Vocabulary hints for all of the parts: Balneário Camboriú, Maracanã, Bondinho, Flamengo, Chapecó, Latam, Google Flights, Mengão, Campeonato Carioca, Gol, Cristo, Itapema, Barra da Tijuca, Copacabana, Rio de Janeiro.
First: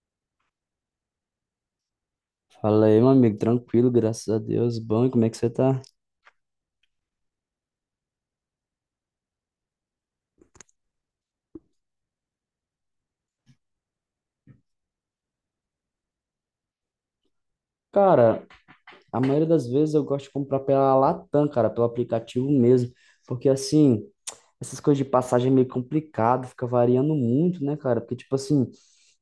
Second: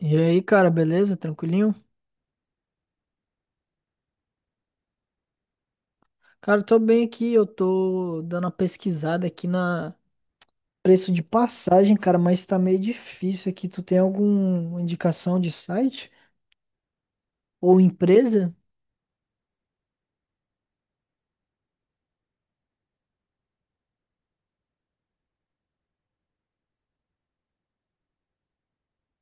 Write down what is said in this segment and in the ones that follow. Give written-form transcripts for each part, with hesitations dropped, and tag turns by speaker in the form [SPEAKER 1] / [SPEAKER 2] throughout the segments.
[SPEAKER 1] E aí, cara, beleza? Tranquilinho?
[SPEAKER 2] Fala aí, meu amigo, tranquilo, graças a Deus. Bom, e como é que você tá?
[SPEAKER 1] Cara, eu tô bem aqui, eu tô dando uma pesquisada aqui na preço de passagem, cara, mas tá meio difícil aqui. Tu tem alguma indicação de site ou
[SPEAKER 2] Cara,
[SPEAKER 1] empresa?
[SPEAKER 2] a maioria das vezes eu gosto de comprar pela Latam, cara, pelo aplicativo mesmo, porque assim, essas coisas de passagem é meio complicado, fica variando muito, né, cara? Porque, tipo assim,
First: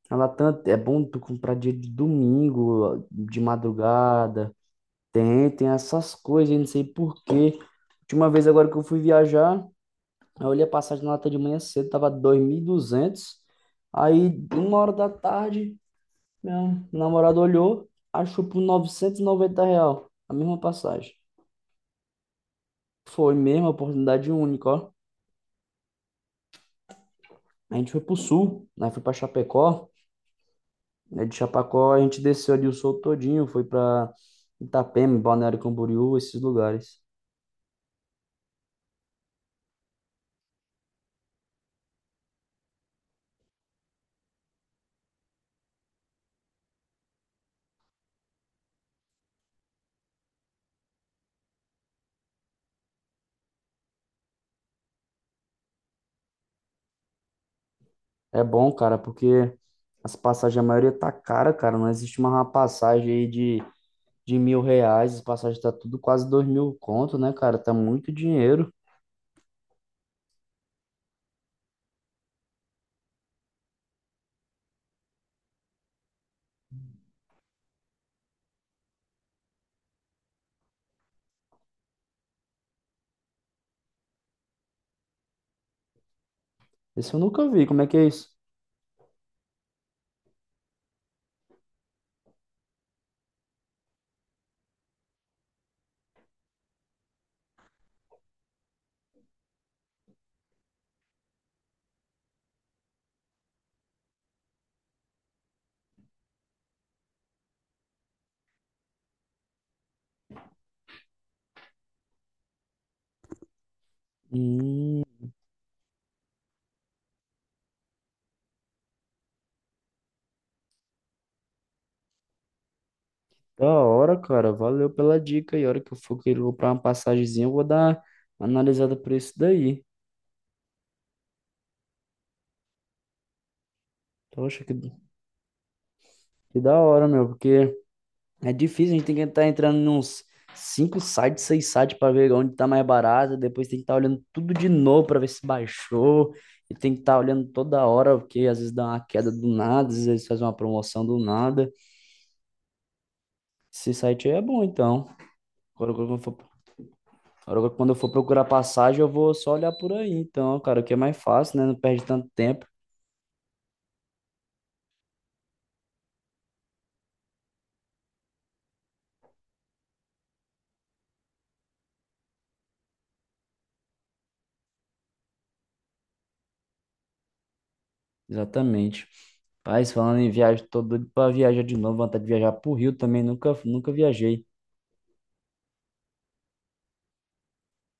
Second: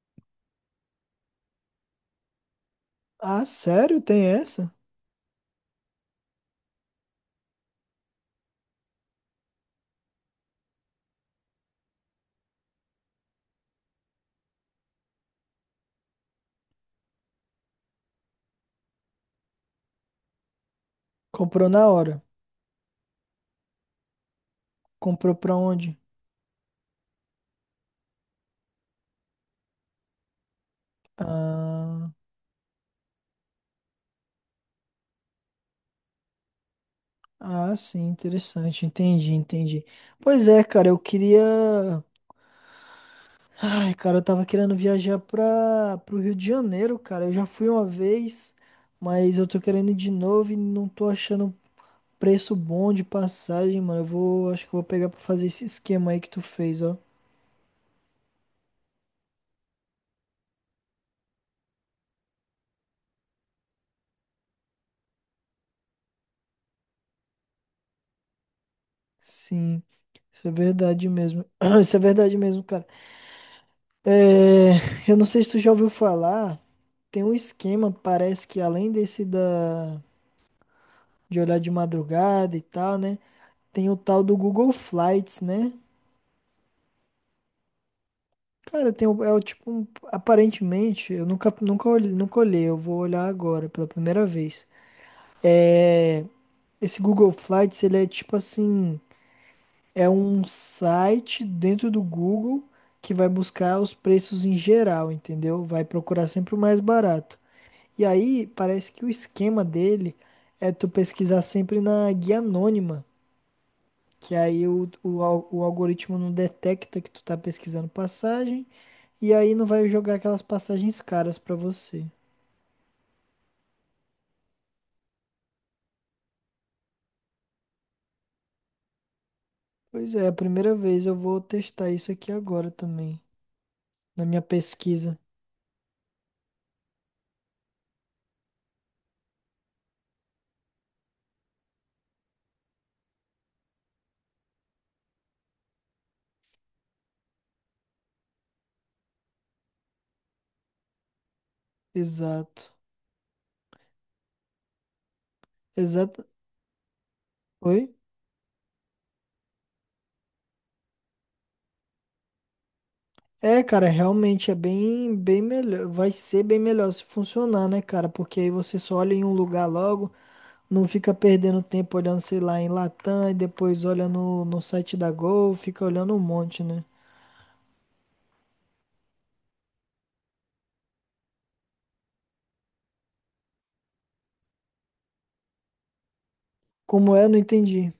[SPEAKER 2] a Latam é bom tu comprar dia de domingo, de
[SPEAKER 1] Ah, sério? Tem
[SPEAKER 2] madrugada,
[SPEAKER 1] essa?
[SPEAKER 2] tem, tem essas coisas, eu não sei por quê. Última vez agora que eu fui viajar, eu olhei a passagem na Latam de manhã cedo, tava 2.200 aí uma hora da tarde. Meu namorado olhou, achou por 990 real a mesma passagem.
[SPEAKER 1] Comprou na hora.
[SPEAKER 2] Foi mesmo, oportunidade única, ó.
[SPEAKER 1] Comprou pra onde?
[SPEAKER 2] A gente foi pro sul, né? Foi pra Chapecó. Né, de Chapecó a
[SPEAKER 1] Ah,
[SPEAKER 2] gente desceu ali o sul todinho, foi pra Itapema, Balneário Camboriú, esses lugares.
[SPEAKER 1] ah, sim, interessante. Entendi, entendi. Pois é, cara, eu queria. Ai, cara, eu tava querendo viajar pro Rio de Janeiro, cara. Eu já fui uma vez, mas eu tô querendo ir de novo e não tô achando preço bom de passagem, mano. Acho que eu vou pegar pra fazer esse esquema aí que tu fez, ó.
[SPEAKER 2] É bom, cara, porque as passagens, a maioria tá cara, cara. Não existe uma passagem aí de 1.000 reais. As passagens tá tudo quase 2.000 conto, né, cara? Tá muito dinheiro.
[SPEAKER 1] Sim, isso é verdade mesmo. Isso é verdade mesmo, cara. É, eu não sei se tu já ouviu falar, tem um esquema, parece que além desse de olhar de madrugada e tal, né? Tem o tal do Google Flights, né?
[SPEAKER 2] Esse eu nunca vi. Como é que é isso?
[SPEAKER 1] Cara, tem, é o tipo, aparentemente, eu nunca olhei, eu vou olhar agora pela primeira vez. É, esse Google Flights, ele é tipo assim, é um site dentro do Google que vai buscar os preços em geral, entendeu? Vai procurar sempre o mais barato. E aí, parece que o esquema dele é tu pesquisar sempre na guia anônima. Que aí o,
[SPEAKER 2] Hum.
[SPEAKER 1] o, al- o algoritmo não detecta que tu tá pesquisando passagem e aí não vai jogar aquelas passagens caras pra você.
[SPEAKER 2] Da hora, cara. Valeu pela dica. E a hora que eu for querer comprar uma passagemzinha, eu vou dar uma analisada por isso daí.
[SPEAKER 1] Pois é, a primeira vez eu vou testar isso aqui agora também, na minha
[SPEAKER 2] Poxa, que,
[SPEAKER 1] pesquisa.
[SPEAKER 2] que da hora, meu. Porque é difícil, a gente tem que estar entrando em uns cinco sites, seis sites para ver onde tá mais barato. Depois tem que estar olhando tudo de novo para ver se baixou. E tem que estar olhando toda hora, porque às vezes dá uma queda do nada, às vezes faz uma promoção do nada.
[SPEAKER 1] Exato.
[SPEAKER 2] Esse site aí é bom, então. Agora, quando eu
[SPEAKER 1] Exato.
[SPEAKER 2] for Agora,
[SPEAKER 1] Oi?
[SPEAKER 2] quando eu for procurar passagem, eu vou só olhar por aí. Então, cara, o que é mais fácil, né? Não perde tanto tempo.
[SPEAKER 1] É, cara, realmente é bem, bem melhor. Vai ser bem melhor se funcionar, né, cara? Porque aí você só olha em um lugar logo, não fica perdendo tempo olhando, sei lá, em Latam e depois olha no site da Gol, fica olhando um monte, né?
[SPEAKER 2] Exatamente. Mas falando em viagem, tô doido pra viajar de novo. Vontade de viajar pro Rio também. Nunca, nunca viajei.
[SPEAKER 1] Como é, não entendi.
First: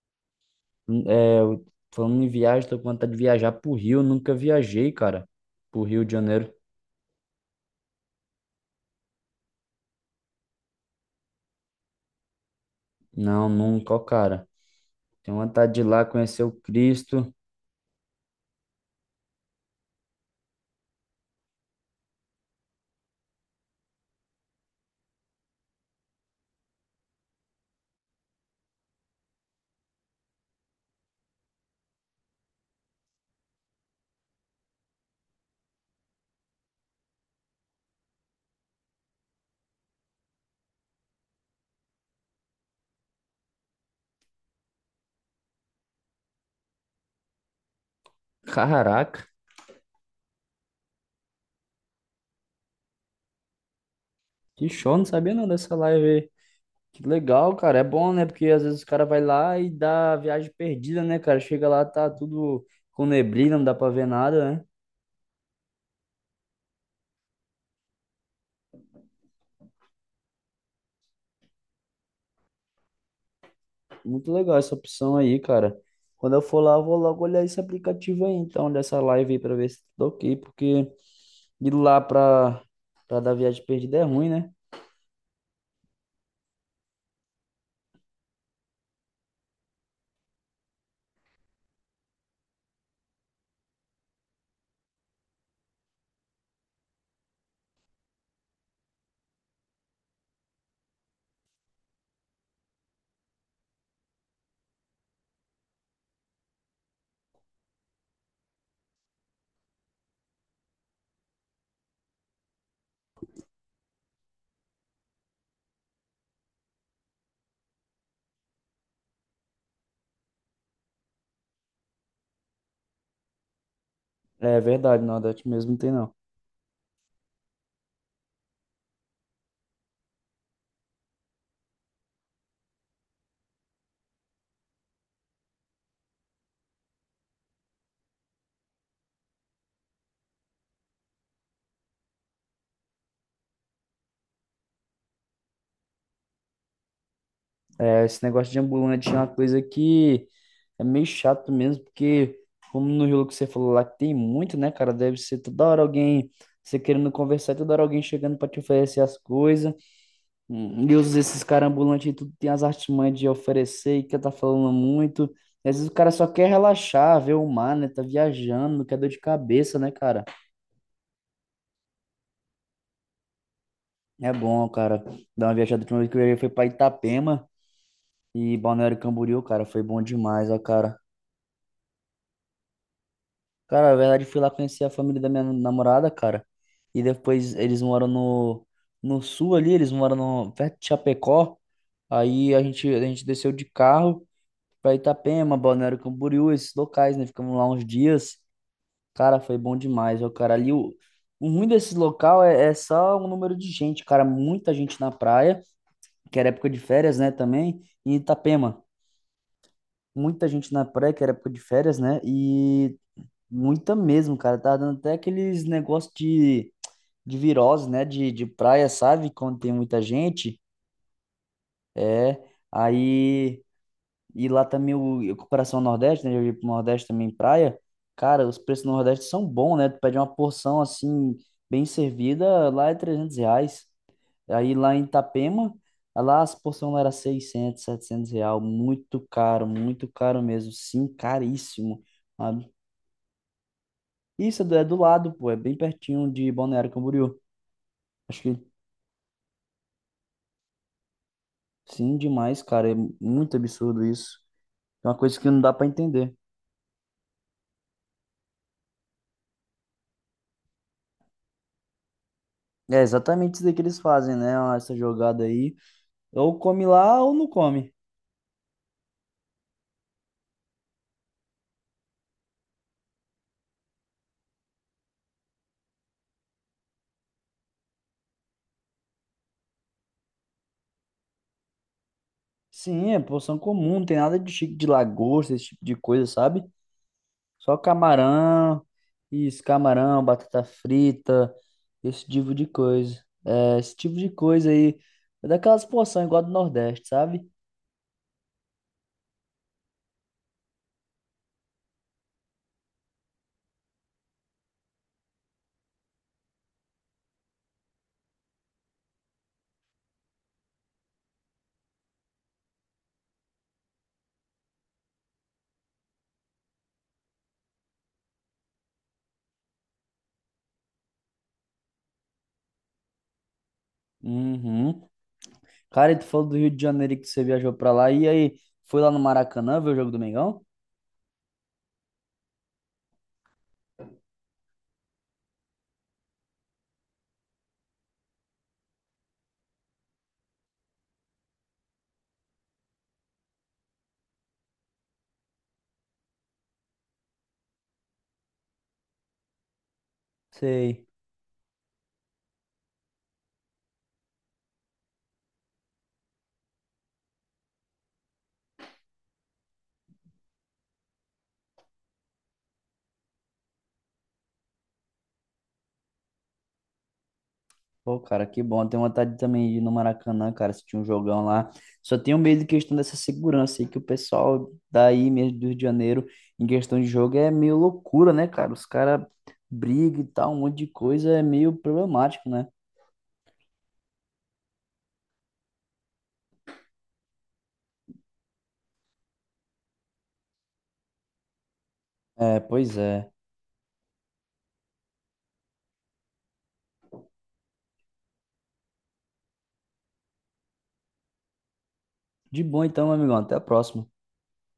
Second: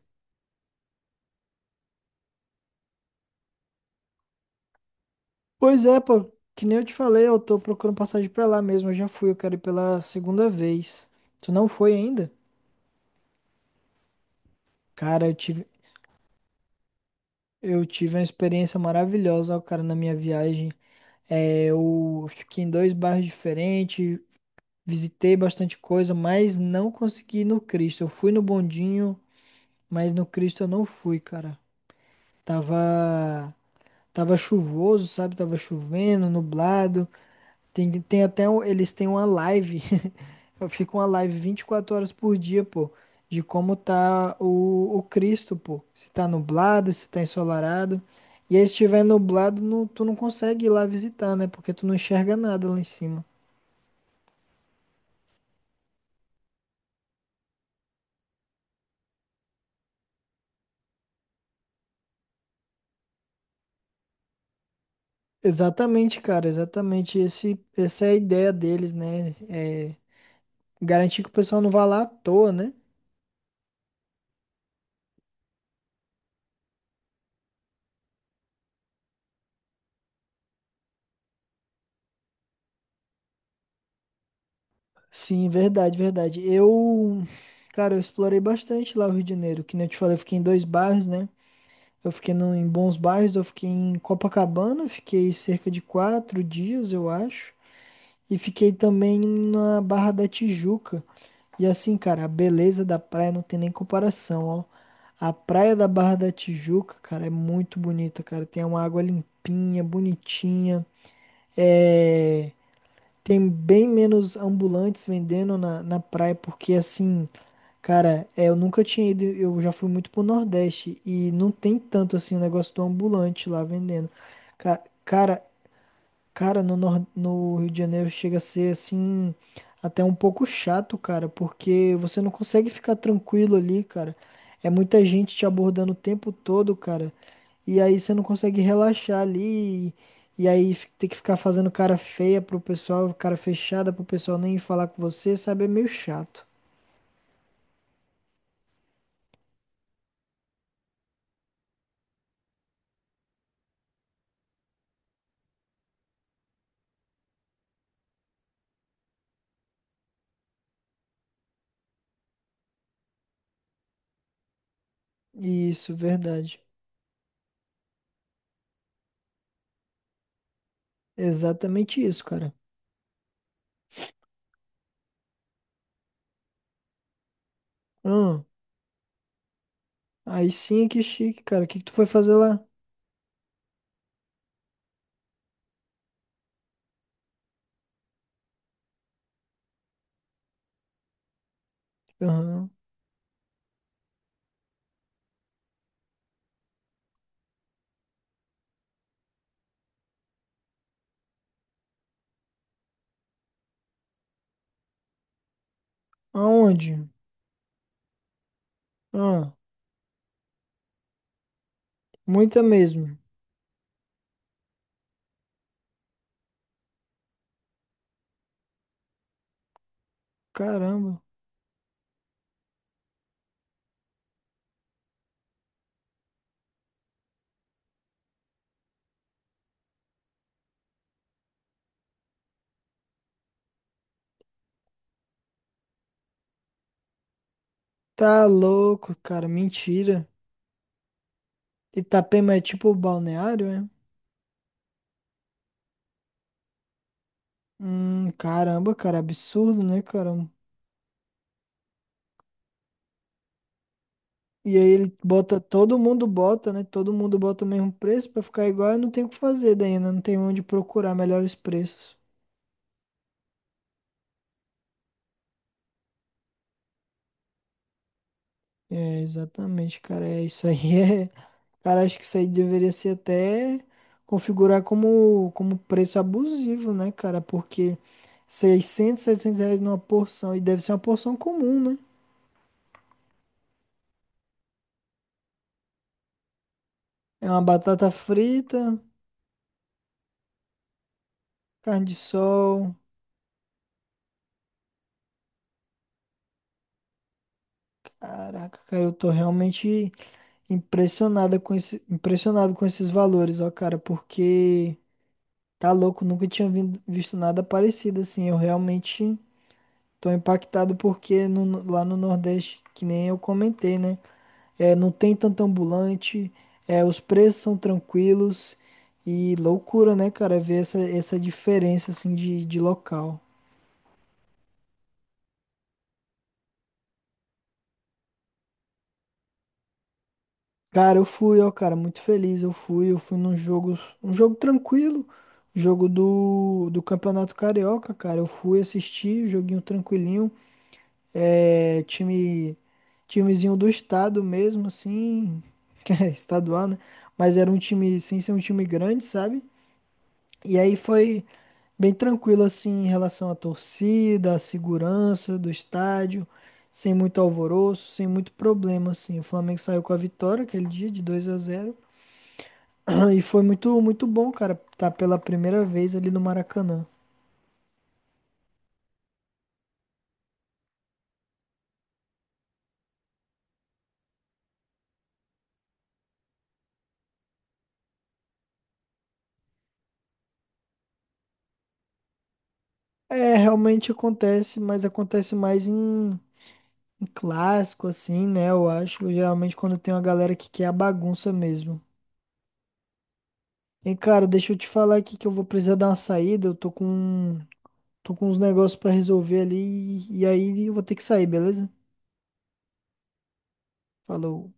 [SPEAKER 2] É, falando em viagem, tô com vontade de viajar pro Rio. Nunca viajei, cara. Pro
[SPEAKER 1] Pois é,
[SPEAKER 2] Rio de
[SPEAKER 1] pô,
[SPEAKER 2] Janeiro.
[SPEAKER 1] que nem eu te falei, eu tô procurando passagem pra lá mesmo, eu já fui, eu quero ir pela segunda vez. Tu não foi ainda?
[SPEAKER 2] Não, nunca, ó, cara.
[SPEAKER 1] Cara, eu
[SPEAKER 2] Tenho
[SPEAKER 1] tive,
[SPEAKER 2] vontade de ir lá conhecer o Cristo.
[SPEAKER 1] eu tive uma experiência maravilhosa, ó, cara, na minha viagem. É, eu fiquei em dois bairros diferentes, visitei bastante coisa, mas não consegui ir no Cristo. Eu fui no Bondinho, mas no Cristo eu não fui, cara. Tava, tava chuvoso, sabe? Tava chovendo, nublado. Tem até, eles têm uma live Fica uma live 24 horas por dia, pô, de como tá o Cristo, pô. Se tá nublado, se tá ensolarado. E aí, se tiver
[SPEAKER 2] Caraca,
[SPEAKER 1] nublado, tu não consegue ir lá visitar, né? Porque tu não enxerga nada lá em cima.
[SPEAKER 2] que show. Não sabia não dessa live aí. Que legal, cara. É bom, né? Porque às vezes o cara vai lá e dá a viagem perdida, né, cara? Chega lá, tá tudo com neblina, não dá pra ver nada, né?
[SPEAKER 1] Exatamente, cara, exatamente. Essa é a ideia deles, né? É garantir que o pessoal não vá lá à toa, né?
[SPEAKER 2] Muito legal essa opção aí, cara. Quando eu for lá, eu vou logo olhar esse aplicativo aí, então, dessa live aí, pra ver se tá ok, porque ir lá pra dar viagem perdida é ruim, né?
[SPEAKER 1] Sim, verdade, verdade. Eu, cara, eu explorei bastante lá o Rio de Janeiro, que nem eu te falei, eu fiquei em dois bairros, né? Eu fiquei no, em bons bairros, eu fiquei em Copacabana, fiquei cerca de 4 dias, eu acho. E fiquei também na Barra da Tijuca. E assim, cara, a beleza da praia não tem nem comparação, ó. A praia da Barra da Tijuca, cara, é muito bonita, cara. Tem uma água limpinha, bonitinha. É... Tem bem menos ambulantes vendendo na praia, porque assim, cara, eu nunca tinha ido, eu já fui muito pro Nordeste e não tem tanto assim o negócio do ambulante lá vendendo.
[SPEAKER 2] É
[SPEAKER 1] Ca-
[SPEAKER 2] verdade,
[SPEAKER 1] Cara,
[SPEAKER 2] Nordeste mesmo não tem não.
[SPEAKER 1] Cara, no Rio de Janeiro chega a ser assim, até um pouco chato, cara, porque você não consegue ficar tranquilo ali, cara. É muita gente te abordando o tempo todo, cara. E aí você não consegue relaxar ali. E aí ter que ficar fazendo cara feia pro pessoal, cara fechada pro pessoal nem falar com você, sabe? É meio chato.
[SPEAKER 2] É, esse negócio de ambulante é uma coisa que é meio chato mesmo, porque, como no jogo que você falou lá, que tem muito, né, cara? Deve ser toda hora alguém, você querendo conversar, toda hora alguém chegando pra te oferecer as coisas. Esses caras ambulantes aí, tudo tem as artimanhas de oferecer e que tá falando muito. Às vezes o
[SPEAKER 1] Isso,
[SPEAKER 2] cara só quer
[SPEAKER 1] verdade.
[SPEAKER 2] relaxar, ver o mar, né? Tá viajando, não quer dor de cabeça, né, cara?
[SPEAKER 1] Exatamente isso, cara.
[SPEAKER 2] É bom, cara, dar uma viajada. A última vez que eu viajei foi pra Itapema
[SPEAKER 1] Ah,
[SPEAKER 2] e Balneário Camboriú, cara, foi bom demais,
[SPEAKER 1] aí
[SPEAKER 2] ó,
[SPEAKER 1] sim
[SPEAKER 2] cara.
[SPEAKER 1] que chique, cara. O que que tu foi fazer lá?
[SPEAKER 2] Cara, na verdade, fui lá conhecer a família da minha namorada, cara. E depois eles moram no, sul ali, eles moram no, perto de Chapecó. Aí a
[SPEAKER 1] Aham.
[SPEAKER 2] gente, a gente desceu de carro pra Itapema, Balneário Camboriú, esses locais, né? Ficamos lá uns dias. Cara, foi bom demais, ó, cara. Ali, o ruim desse local é só o número de gente, cara. Muita gente na praia, que era época de
[SPEAKER 1] Aonde?
[SPEAKER 2] férias, né, também. E Itapema,
[SPEAKER 1] Ah.
[SPEAKER 2] muita gente na praia, que era época de férias, né?
[SPEAKER 1] Muita
[SPEAKER 2] E
[SPEAKER 1] mesmo.
[SPEAKER 2] muita mesmo, cara. Tá dando até aqueles negócios de virose, né? De praia, sabe? Quando tem muita gente.
[SPEAKER 1] Caramba.
[SPEAKER 2] É. Aí. E lá também o, comparação coração Nordeste, né? Eu ia pro Nordeste também, praia. Cara, os preços no Nordeste são bons, né? Tu pede uma porção assim, bem servida, lá é 300 reais. Aí lá em Itapema, lá as porções lá era 600 700
[SPEAKER 1] Tá
[SPEAKER 2] reais.
[SPEAKER 1] louco, cara.
[SPEAKER 2] Muito
[SPEAKER 1] Mentira.
[SPEAKER 2] caro mesmo. Sim, caríssimo.
[SPEAKER 1] Itapema é tipo balneário, é?
[SPEAKER 2] Isso é do lado, pô, é bem pertinho de Balneário Camboriú.
[SPEAKER 1] Hum,
[SPEAKER 2] Acho que
[SPEAKER 1] caramba, cara. Absurdo, né, cara?
[SPEAKER 2] sim, demais, cara. É muito absurdo isso.
[SPEAKER 1] E aí
[SPEAKER 2] É uma coisa que não dá pra
[SPEAKER 1] todo mundo
[SPEAKER 2] entender.
[SPEAKER 1] bota, né? Todo mundo bota o mesmo preço pra ficar igual. Eu não tenho o que fazer daí, né? Não tenho onde procurar melhores preços.
[SPEAKER 2] É exatamente isso aí que eles fazem, né? Essa jogada aí. Ou come lá ou não come.
[SPEAKER 1] É, exatamente, cara. É isso aí. É, Cara, acho que isso aí deveria ser até configurar como preço abusivo, né, cara? Porque 600 700 reais numa porção, e deve ser uma porção comum, né?
[SPEAKER 2] Sim, é porção comum, não tem nada de chique de lagosta, esse tipo de coisa, sabe?
[SPEAKER 1] É uma
[SPEAKER 2] Só
[SPEAKER 1] batata
[SPEAKER 2] camarão,
[SPEAKER 1] frita,
[SPEAKER 2] isso, camarão, batata frita,
[SPEAKER 1] carne de
[SPEAKER 2] esse tipo de
[SPEAKER 1] sol.
[SPEAKER 2] coisa. É, esse tipo de coisa aí. É daquelas porções igual a do Nordeste, sabe?
[SPEAKER 1] Caraca, cara, eu tô realmente impressionado com esses valores, ó, cara, porque tá louco, nunca tinha visto nada parecido assim. Eu realmente tô impactado porque lá no Nordeste, que nem eu comentei, né? Não tem tanto ambulante, os preços são tranquilos e loucura, né, cara, ver essa diferença, assim, de local.
[SPEAKER 2] Uhum. Cara, e tu falou do Rio de Janeiro e que você viajou pra lá. E aí, foi lá no Maracanã ver o jogo do Mengão?
[SPEAKER 1] Cara, eu fui, ó, cara, muito feliz, eu fui, num jogo, um jogo tranquilo, jogo do Campeonato Carioca, cara, eu fui assistir, joguinho tranquilinho, é, time, timezinho do estado mesmo, assim, que é estadual, né, mas era um time, sem ser um time grande, sabe? E aí
[SPEAKER 2] Sei.
[SPEAKER 1] foi bem tranquilo assim em relação à torcida, à segurança do estádio, sem muito alvoroço, sem muito problema assim. O Flamengo saiu com a vitória aquele dia de 2-0 e foi muito muito bom, cara, tá pela primeira vez ali no Maracanã.
[SPEAKER 2] Pô, cara, que bom. Eu tenho vontade também de ir no Maracanã, cara, se tinha um jogão lá. Só tenho medo de questão dessa segurança aí, que o pessoal daí mesmo do Rio de Janeiro, em questão de jogo, é meio loucura, né, cara? Os caras brigam e tal, um monte de coisa, é meio problemático, né?
[SPEAKER 1] É, realmente acontece, mas acontece mais em, clássico assim, né? Eu acho, geralmente quando tem uma galera que quer a bagunça mesmo.
[SPEAKER 2] É, pois é.
[SPEAKER 1] E cara, deixa eu te falar aqui que eu vou precisar dar uma saída, eu tô com um Tô com uns negócios pra resolver ali e aí eu vou ter que sair, beleza?
[SPEAKER 2] De bom então, meu amigão. Até a próxima.
[SPEAKER 1] Falou.